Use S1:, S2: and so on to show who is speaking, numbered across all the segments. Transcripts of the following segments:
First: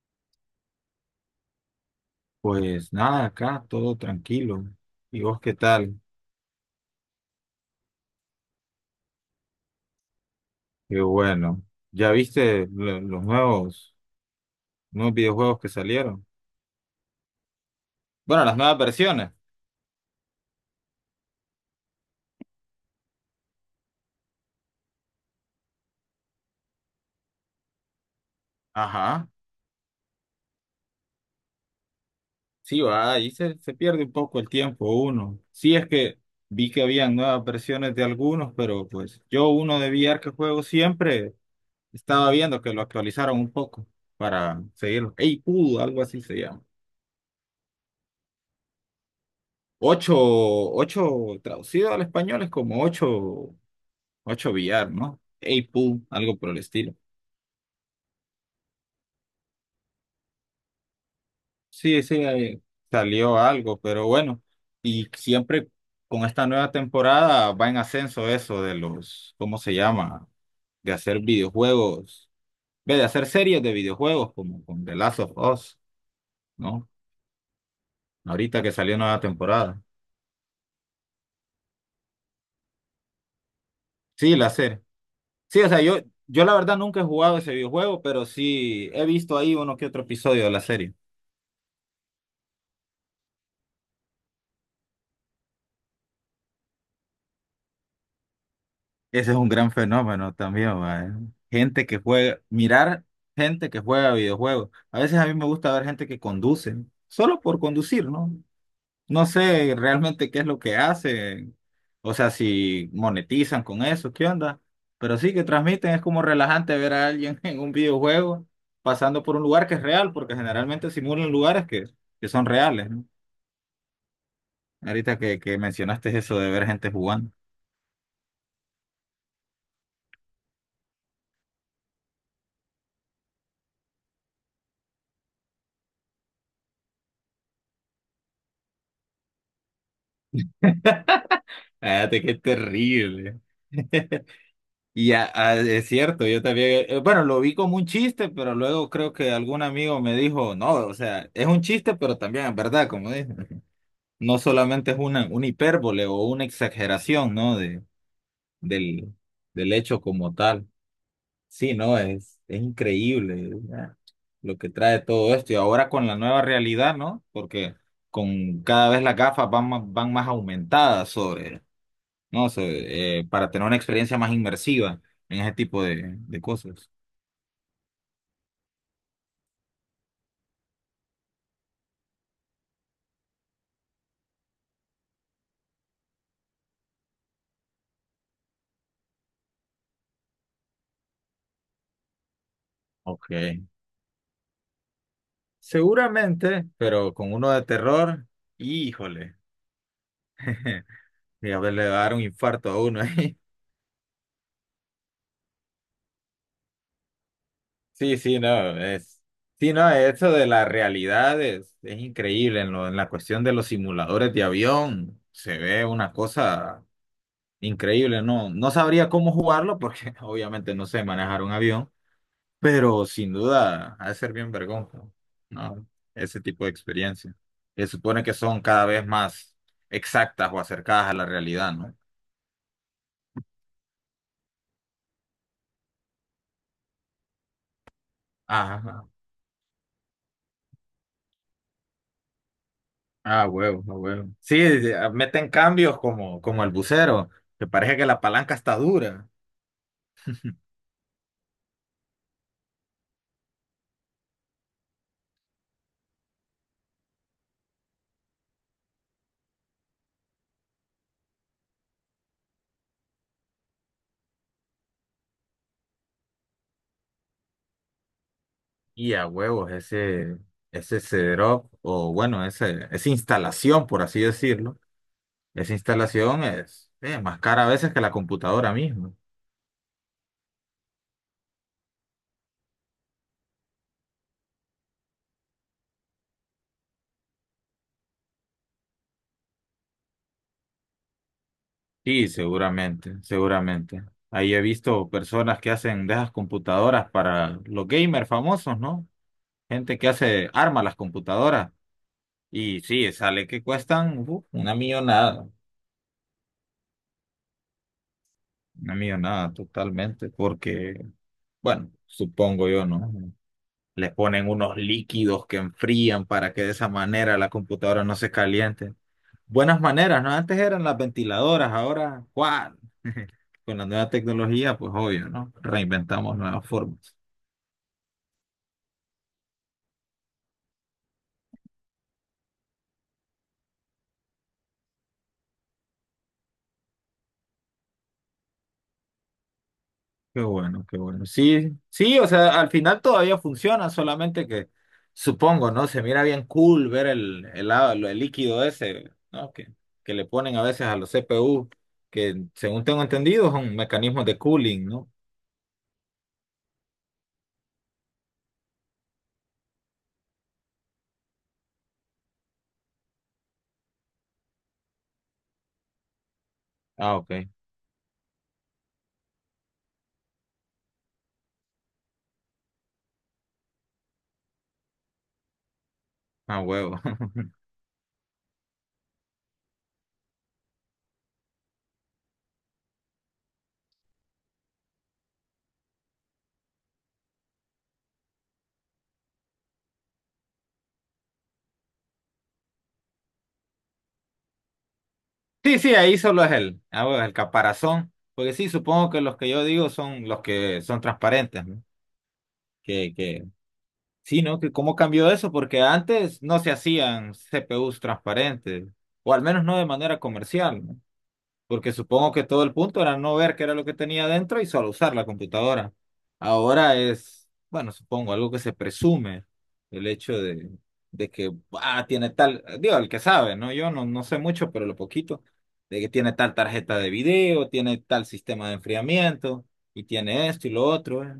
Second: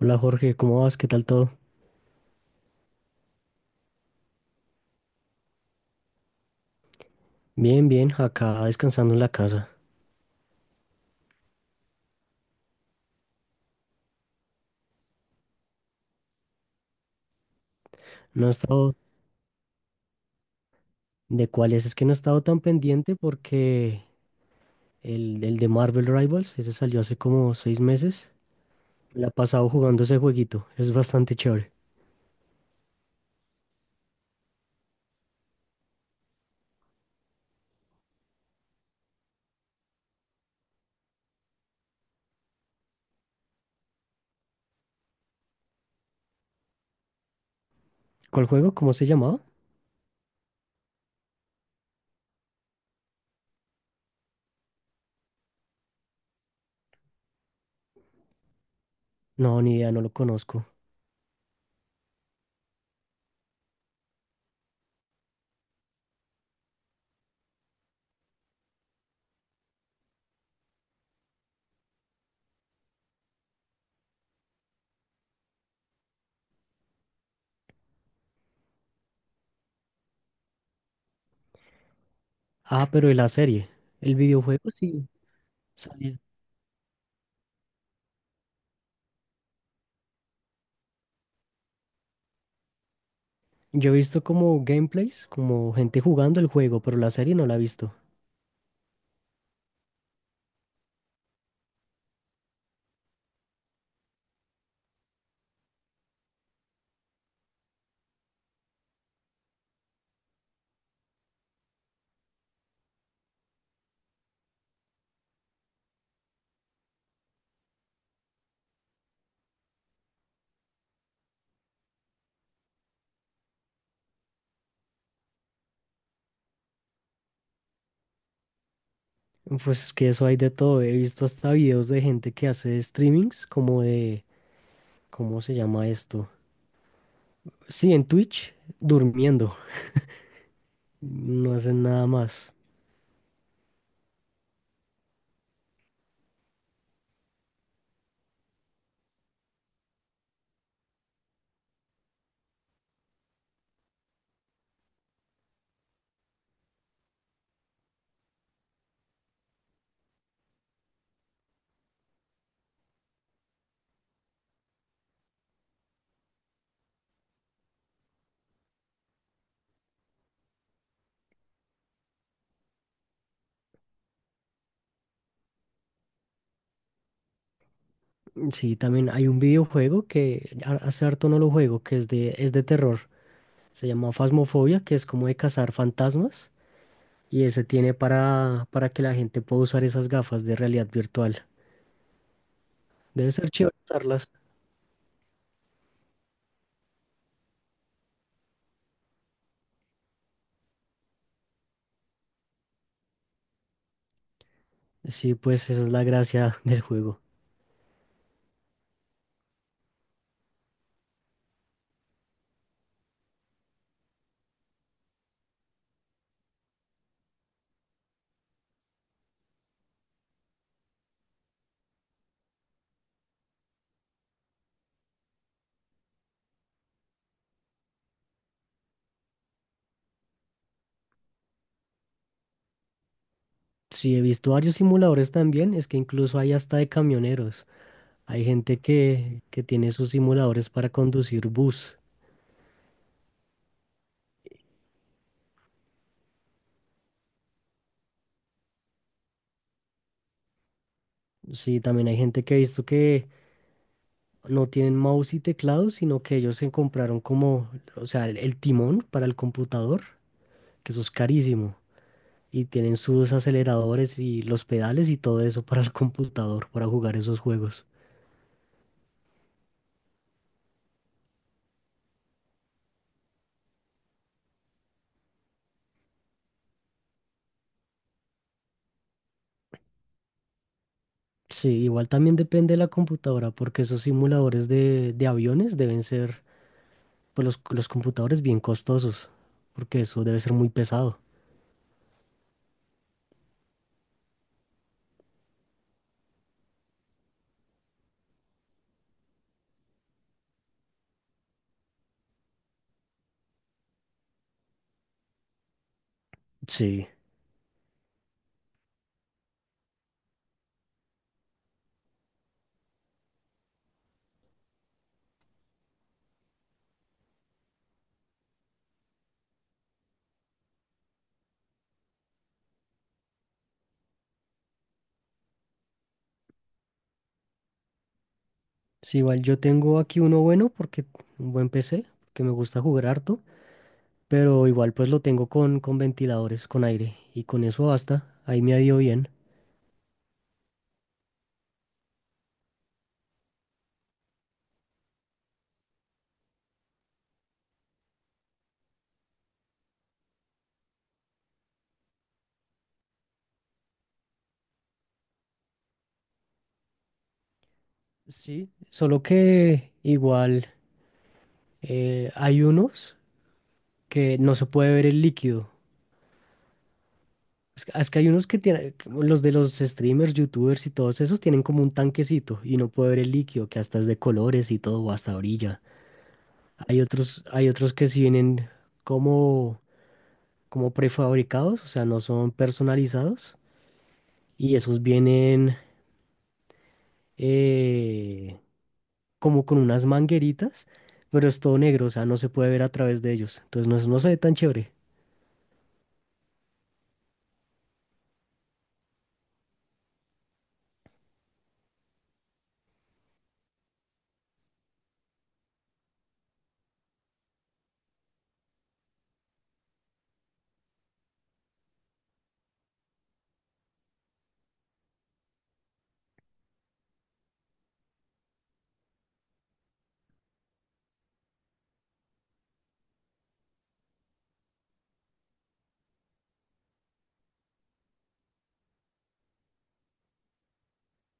S1: Hola Jorge, ¿cómo vas? ¿Qué tal todo?
S2: Pues nada, acá todo tranquilo. ¿Y vos qué tal?
S1: Bien, bien, acá descansando en la casa.
S2: Qué bueno. ¿Ya viste los nuevos videojuegos que salieron? Bueno,
S1: No he
S2: las nuevas
S1: estado
S2: versiones.
S1: de cuáles, es que no he estado tan pendiente porque el de Marvel Rivals, ese salió hace como 6 meses. Me la
S2: Ajá.
S1: he pasado jugando ese jueguito, es bastante chévere.
S2: Sí, va, ahí se pierde un poco el tiempo uno. Sí, es que vi que habían nuevas versiones de algunos, pero pues yo uno de VR que juego siempre estaba viendo que lo actualizaron un poco para seguirlo. Ey, pudo, algo así se llama.
S1: ¿Cuál juego? ¿Cómo se llamaba?
S2: Ocho, ocho traducido al español es como ocho. 8 billar, ¿no? 8 pool, algo por el estilo.
S1: No, ni idea, no lo conozco.
S2: Sí, sí, ahí salió algo, pero bueno, y siempre con esta nueva temporada va en ascenso eso de los, ¿cómo se llama? De hacer videojuegos, ve, de hacer series de videojuegos como con The Last of Us, ¿no? Ahorita que salió nueva temporada.
S1: Ah, pero de la serie, el
S2: Sí, la
S1: videojuego
S2: serie.
S1: sí
S2: Sí, o sea, yo,
S1: salió.
S2: yo la verdad nunca he jugado ese videojuego, pero sí he visto ahí uno que otro episodio de la serie.
S1: Yo he visto como gameplays, como gente jugando el juego, pero la serie no la he visto.
S2: Ese es un gran fenómeno también, mae. Gente que juega, mirar gente que juega videojuegos. A veces a mí me gusta ver gente que conduce, solo por conducir, ¿no? No sé realmente qué es lo que hacen, o sea, si monetizan con eso, ¿qué onda? Pero sí que transmiten, es como relajante ver a alguien en un videojuego pasando por un lugar que es real, porque generalmente simulan lugares que son reales, ¿no? Ahorita que mencionaste eso de ver gente jugando.
S1: Pues es que eso hay de todo. He visto hasta videos de gente que hace streamings como de, ¿cómo se llama esto? Sí, en Twitch, durmiendo. No hacen nada
S2: Fíjate qué
S1: más.
S2: terrible. Y ya, ah, es cierto, yo también, bueno, lo vi como un chiste, pero luego creo que algún amigo me dijo, no, o sea, es un chiste, pero también es verdad, como dije, no solamente es una hipérbole o una exageración, ¿no? Del, del hecho como tal. Sí, no, es increíble, ¿verdad? Lo que trae todo esto. Y ahora con la nueva realidad, ¿no? Porque con cada vez las gafas van más aumentadas sobre, ¿no? Sobre, para tener una experiencia más inmersiva en ese tipo de cosas.
S1: Sí, también hay un videojuego que hace harto no lo juego, que es de, terror. Se llama Phasmophobia, que es como de cazar fantasmas. Y ese tiene para que la gente pueda usar esas gafas de realidad virtual.
S2: Ok.
S1: Debe ser chévere usarlas.
S2: Seguramente, pero con uno de terror, híjole. Fíjate, le va a dar un infarto a uno ahí.
S1: Sí, pues esa es la gracia del juego.
S2: Sí, sí, no, es. Sí, no, eso de la realidad es increíble. En la cuestión de los simuladores de avión, se ve una cosa increíble. No sabría cómo jugarlo porque obviamente no sé manejar un avión. Pero sin duda, ha de ser bien vergón, ¿no? Ese tipo de experiencia. Se supone que son cada vez más exactas o acercadas a la realidad, ¿no?
S1: Sí, he visto varios simuladores también, es que incluso hay hasta de camioneros. Hay gente
S2: Ajá.
S1: que tiene sus simuladores para conducir bus.
S2: Ah, huevo, ah huevo. Sí, meten cambios como, como el bucero, que parece que la palanca está dura.
S1: Sí, también hay gente que he visto que no tienen mouse y teclado, sino que ellos se compraron como, o sea, el timón para el computador, que eso es carísimo. Y tienen sus aceleradores y los pedales y todo eso para el computador, para jugar esos juegos.
S2: Y a huevos, ese setup, o bueno, esa instalación, por así decirlo, esa instalación es más cara a veces que la computadora misma.
S1: Sí, igual también depende de la computadora, porque esos simuladores de, aviones deben ser. Pues los computadores bien costosos, porque eso debe ser muy pesado.
S2: Sí, seguramente, seguramente. Ahí he visto personas que hacen de esas computadoras para los gamers famosos, ¿no? Gente que hace, arma las computadoras. Y sí, sale que cuestan
S1: Sí,
S2: una millonada totalmente, porque, bueno, supongo yo, ¿no? Les ponen unos líquidos que enfrían para que de esa manera la computadora no se caliente. Buenas maneras, ¿no? Antes eran las ventiladoras, ahora, ¿cuál? Con la nueva tecnología, pues obvio, ¿no? Reinventamos nuevas formas.
S1: sí, igual yo tengo aquí uno bueno, porque un buen PC, que me gusta jugar harto, pero igual pues lo tengo con ventiladores, con aire, y con eso basta, ahí me ha ido bien.
S2: Qué bueno, qué bueno. Sí, sí, o sea, al final todavía funciona, solamente que supongo, ¿no? Se mira bien cool ver el líquido ese, ¿no? Que le ponen a veces a los CPU, que según tengo entendido son mecanismos de cooling, ¿no?
S1: Sí, solo que igual hay unos que no se puede ver el líquido.
S2: Ah, ok.
S1: Es que hay unos que tienen, como los de los streamers, youtubers y todos esos tienen como un tanquecito y no puede ver el líquido, que hasta es de colores y todo, o hasta orilla.
S2: Ah, huevo.
S1: Hay otros que sí vienen como, como, prefabricados, o sea, no son personalizados. Y esos vienen eh, como con unas mangueritas, pero es todo negro, o sea, no se puede ver a través de ellos. Entonces no, no se ve tan chévere.
S2: Sí, sí, ahí solo es el, ah, huevo, el caparazón. Porque sí, supongo que los que yo digo son los que son transparentes, ¿no? Que Sí, ¿no? Que cómo cambió eso, porque antes no se hacían CPUs transparentes, o al menos no de manera comercial, ¿no? Porque supongo que todo el punto era no ver qué era lo que tenía dentro y solo usar la computadora. Ahora es, bueno, supongo, algo que se presume, el hecho de que ah, tiene tal, digo, el que sabe, ¿no? Yo no sé mucho, pero lo poquito, de que tiene tal tarjeta de video, tiene tal sistema de enfriamiento, y tiene esto y lo otro. ¿Eh?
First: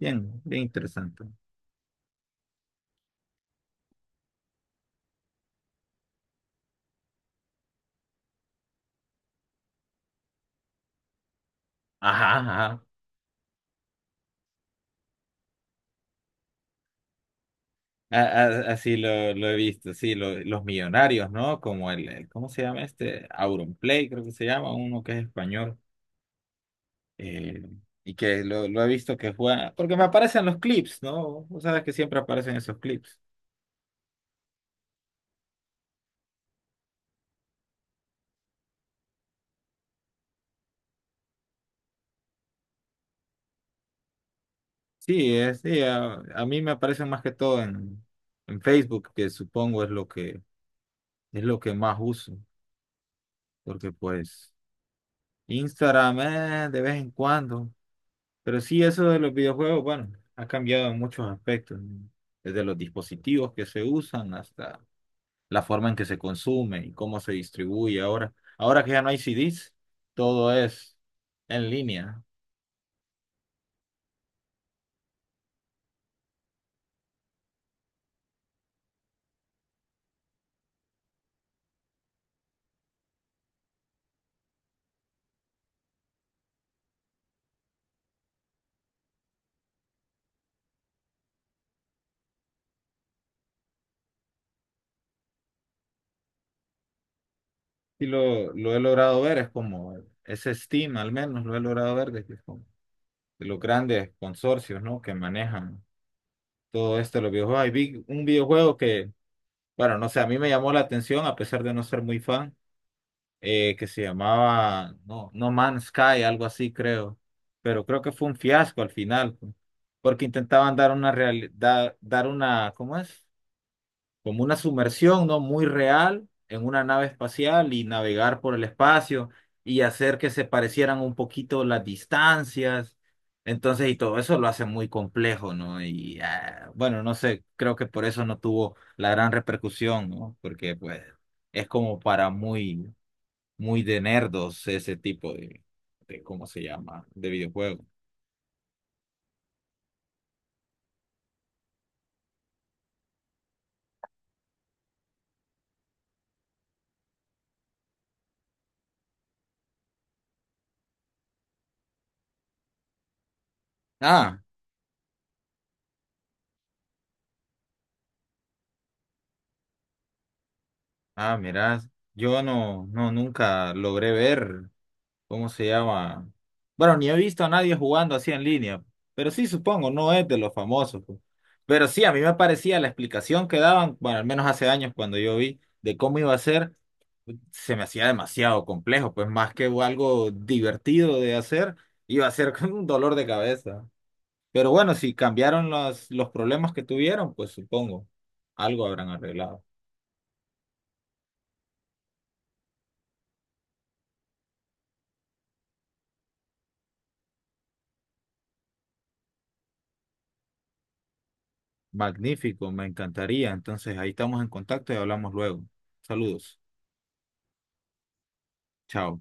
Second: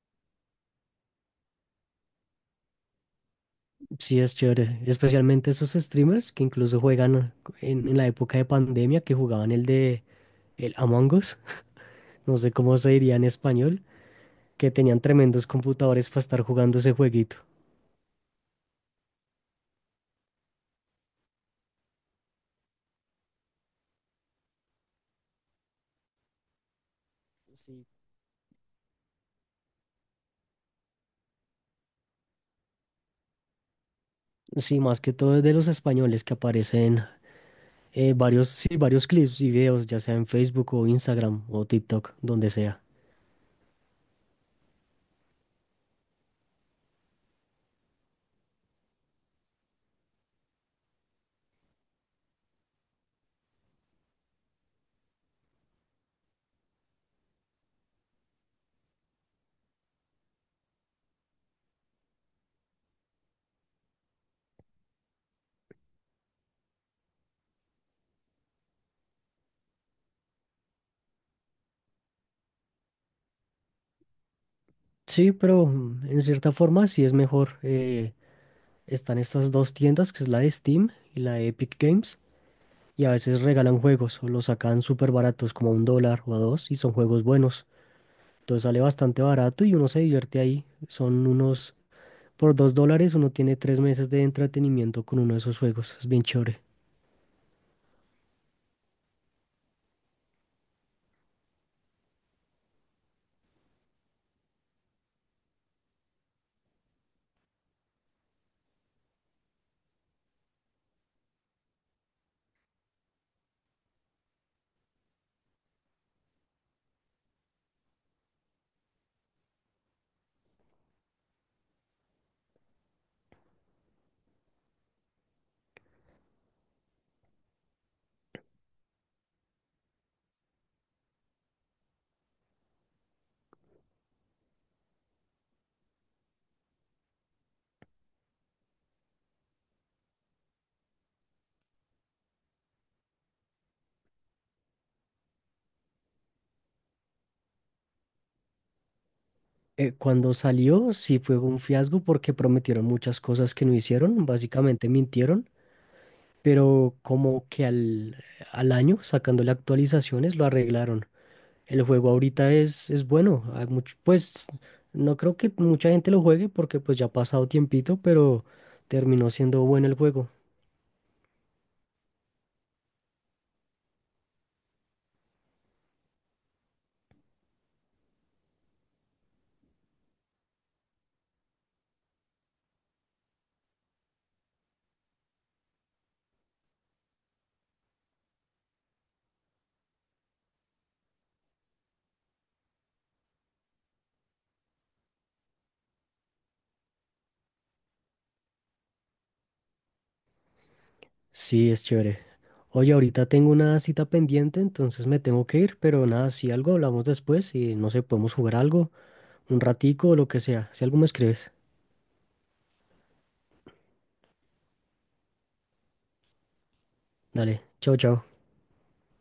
S2: Bien, bien interesante.
S1: Sí, es chévere. Especialmente esos streamers que incluso juegan en la época de pandemia, que jugaban el de el Among Us, no
S2: Ajá,
S1: sé cómo
S2: ajá.
S1: se diría en español, que tenían tremendos computadores para estar jugando ese jueguito.
S2: Así lo he visto, sí, los millonarios, ¿no? Como ¿cómo se llama este? Auronplay, creo que se llama, uno que es español, eh, y que lo he visto que juega, porque me aparecen los clips, ¿no? Vos sabes que siempre aparecen esos clips.
S1: Sí, más que todo es de los españoles que aparecen varios, sí, varios clips y videos, ya sea en Facebook o Instagram o TikTok, donde sea.
S2: Sí, a mí me aparecen más que todo en Facebook, que supongo es lo es lo que más uso, porque pues Instagram, de vez en cuando. Pero sí, eso de los videojuegos, bueno, ha cambiado en muchos aspectos, ¿no? Desde los dispositivos que se usan hasta la forma en que se consume y cómo se distribuye ahora. Ahora que ya no hay CDs, todo es en línea.
S1: Sí, pero en cierta forma sí es mejor. Están estas dos tiendas, que es la de Steam y la de Epic Games, y a veces regalan juegos o los sacan súper baratos, como a $1 o a dos, y son juegos buenos. Entonces sale bastante barato y uno se divierte ahí. Son unos, por $2 uno tiene 3 meses de entretenimiento con uno de esos juegos. Es bien chévere.
S2: Lo he logrado ver, es como ese Steam, al menos lo he logrado ver de, que es como de los grandes consorcios, ¿no? Que manejan todo esto de los videojuegos. Y vi un videojuego que, bueno, no sé, a mí me llamó la atención a pesar de no ser muy fan que se llamaba no, No Man's Sky, algo así creo, pero creo que fue un fiasco al final, pues, porque intentaban dar una realidad, dar una, ¿cómo es? Como una sumersión, ¿no? Muy real en una nave espacial y navegar por el espacio y hacer que se parecieran un poquito las distancias. Entonces, y todo eso lo hace muy complejo, ¿no? Y ah, bueno, no sé, creo que por eso no tuvo la gran repercusión, ¿no? Porque pues es como para muy de nerdos ese tipo de ¿cómo se llama? De videojuego.
S1: Cuando salió, sí fue un fiasco porque prometieron muchas cosas que no hicieron, básicamente mintieron, pero como que al, año, sacándole actualizaciones, lo arreglaron. El juego ahorita es bueno, hay
S2: Ah,
S1: pues no creo que mucha gente lo juegue porque pues ya ha pasado tiempito, pero terminó siendo bueno el juego.
S2: ah, mirá, yo nunca logré ver cómo se llama. Bueno, ni he visto a nadie jugando así en línea, pero sí supongo, no es de los famosos. Pues. Pero sí, a mí me parecía la explicación que daban, bueno, al menos hace años cuando yo vi de cómo iba a ser, se me hacía demasiado complejo, pues más que algo divertido de hacer, iba a ser como un dolor de cabeza. Pero bueno, si cambiaron los problemas que tuvieron, pues supongo, algo habrán arreglado.
S1: Sí, es chévere. Oye, ahorita tengo una cita pendiente, entonces me tengo que ir, pero nada, si algo hablamos después y no sé, podemos jugar algo, un ratico o lo que sea, si algo me escribes.
S2: Magnífico, me encantaría. Entonces, ahí estamos en contacto y hablamos luego. Saludos.
S1: Dale, chau, chau.
S2: Chao.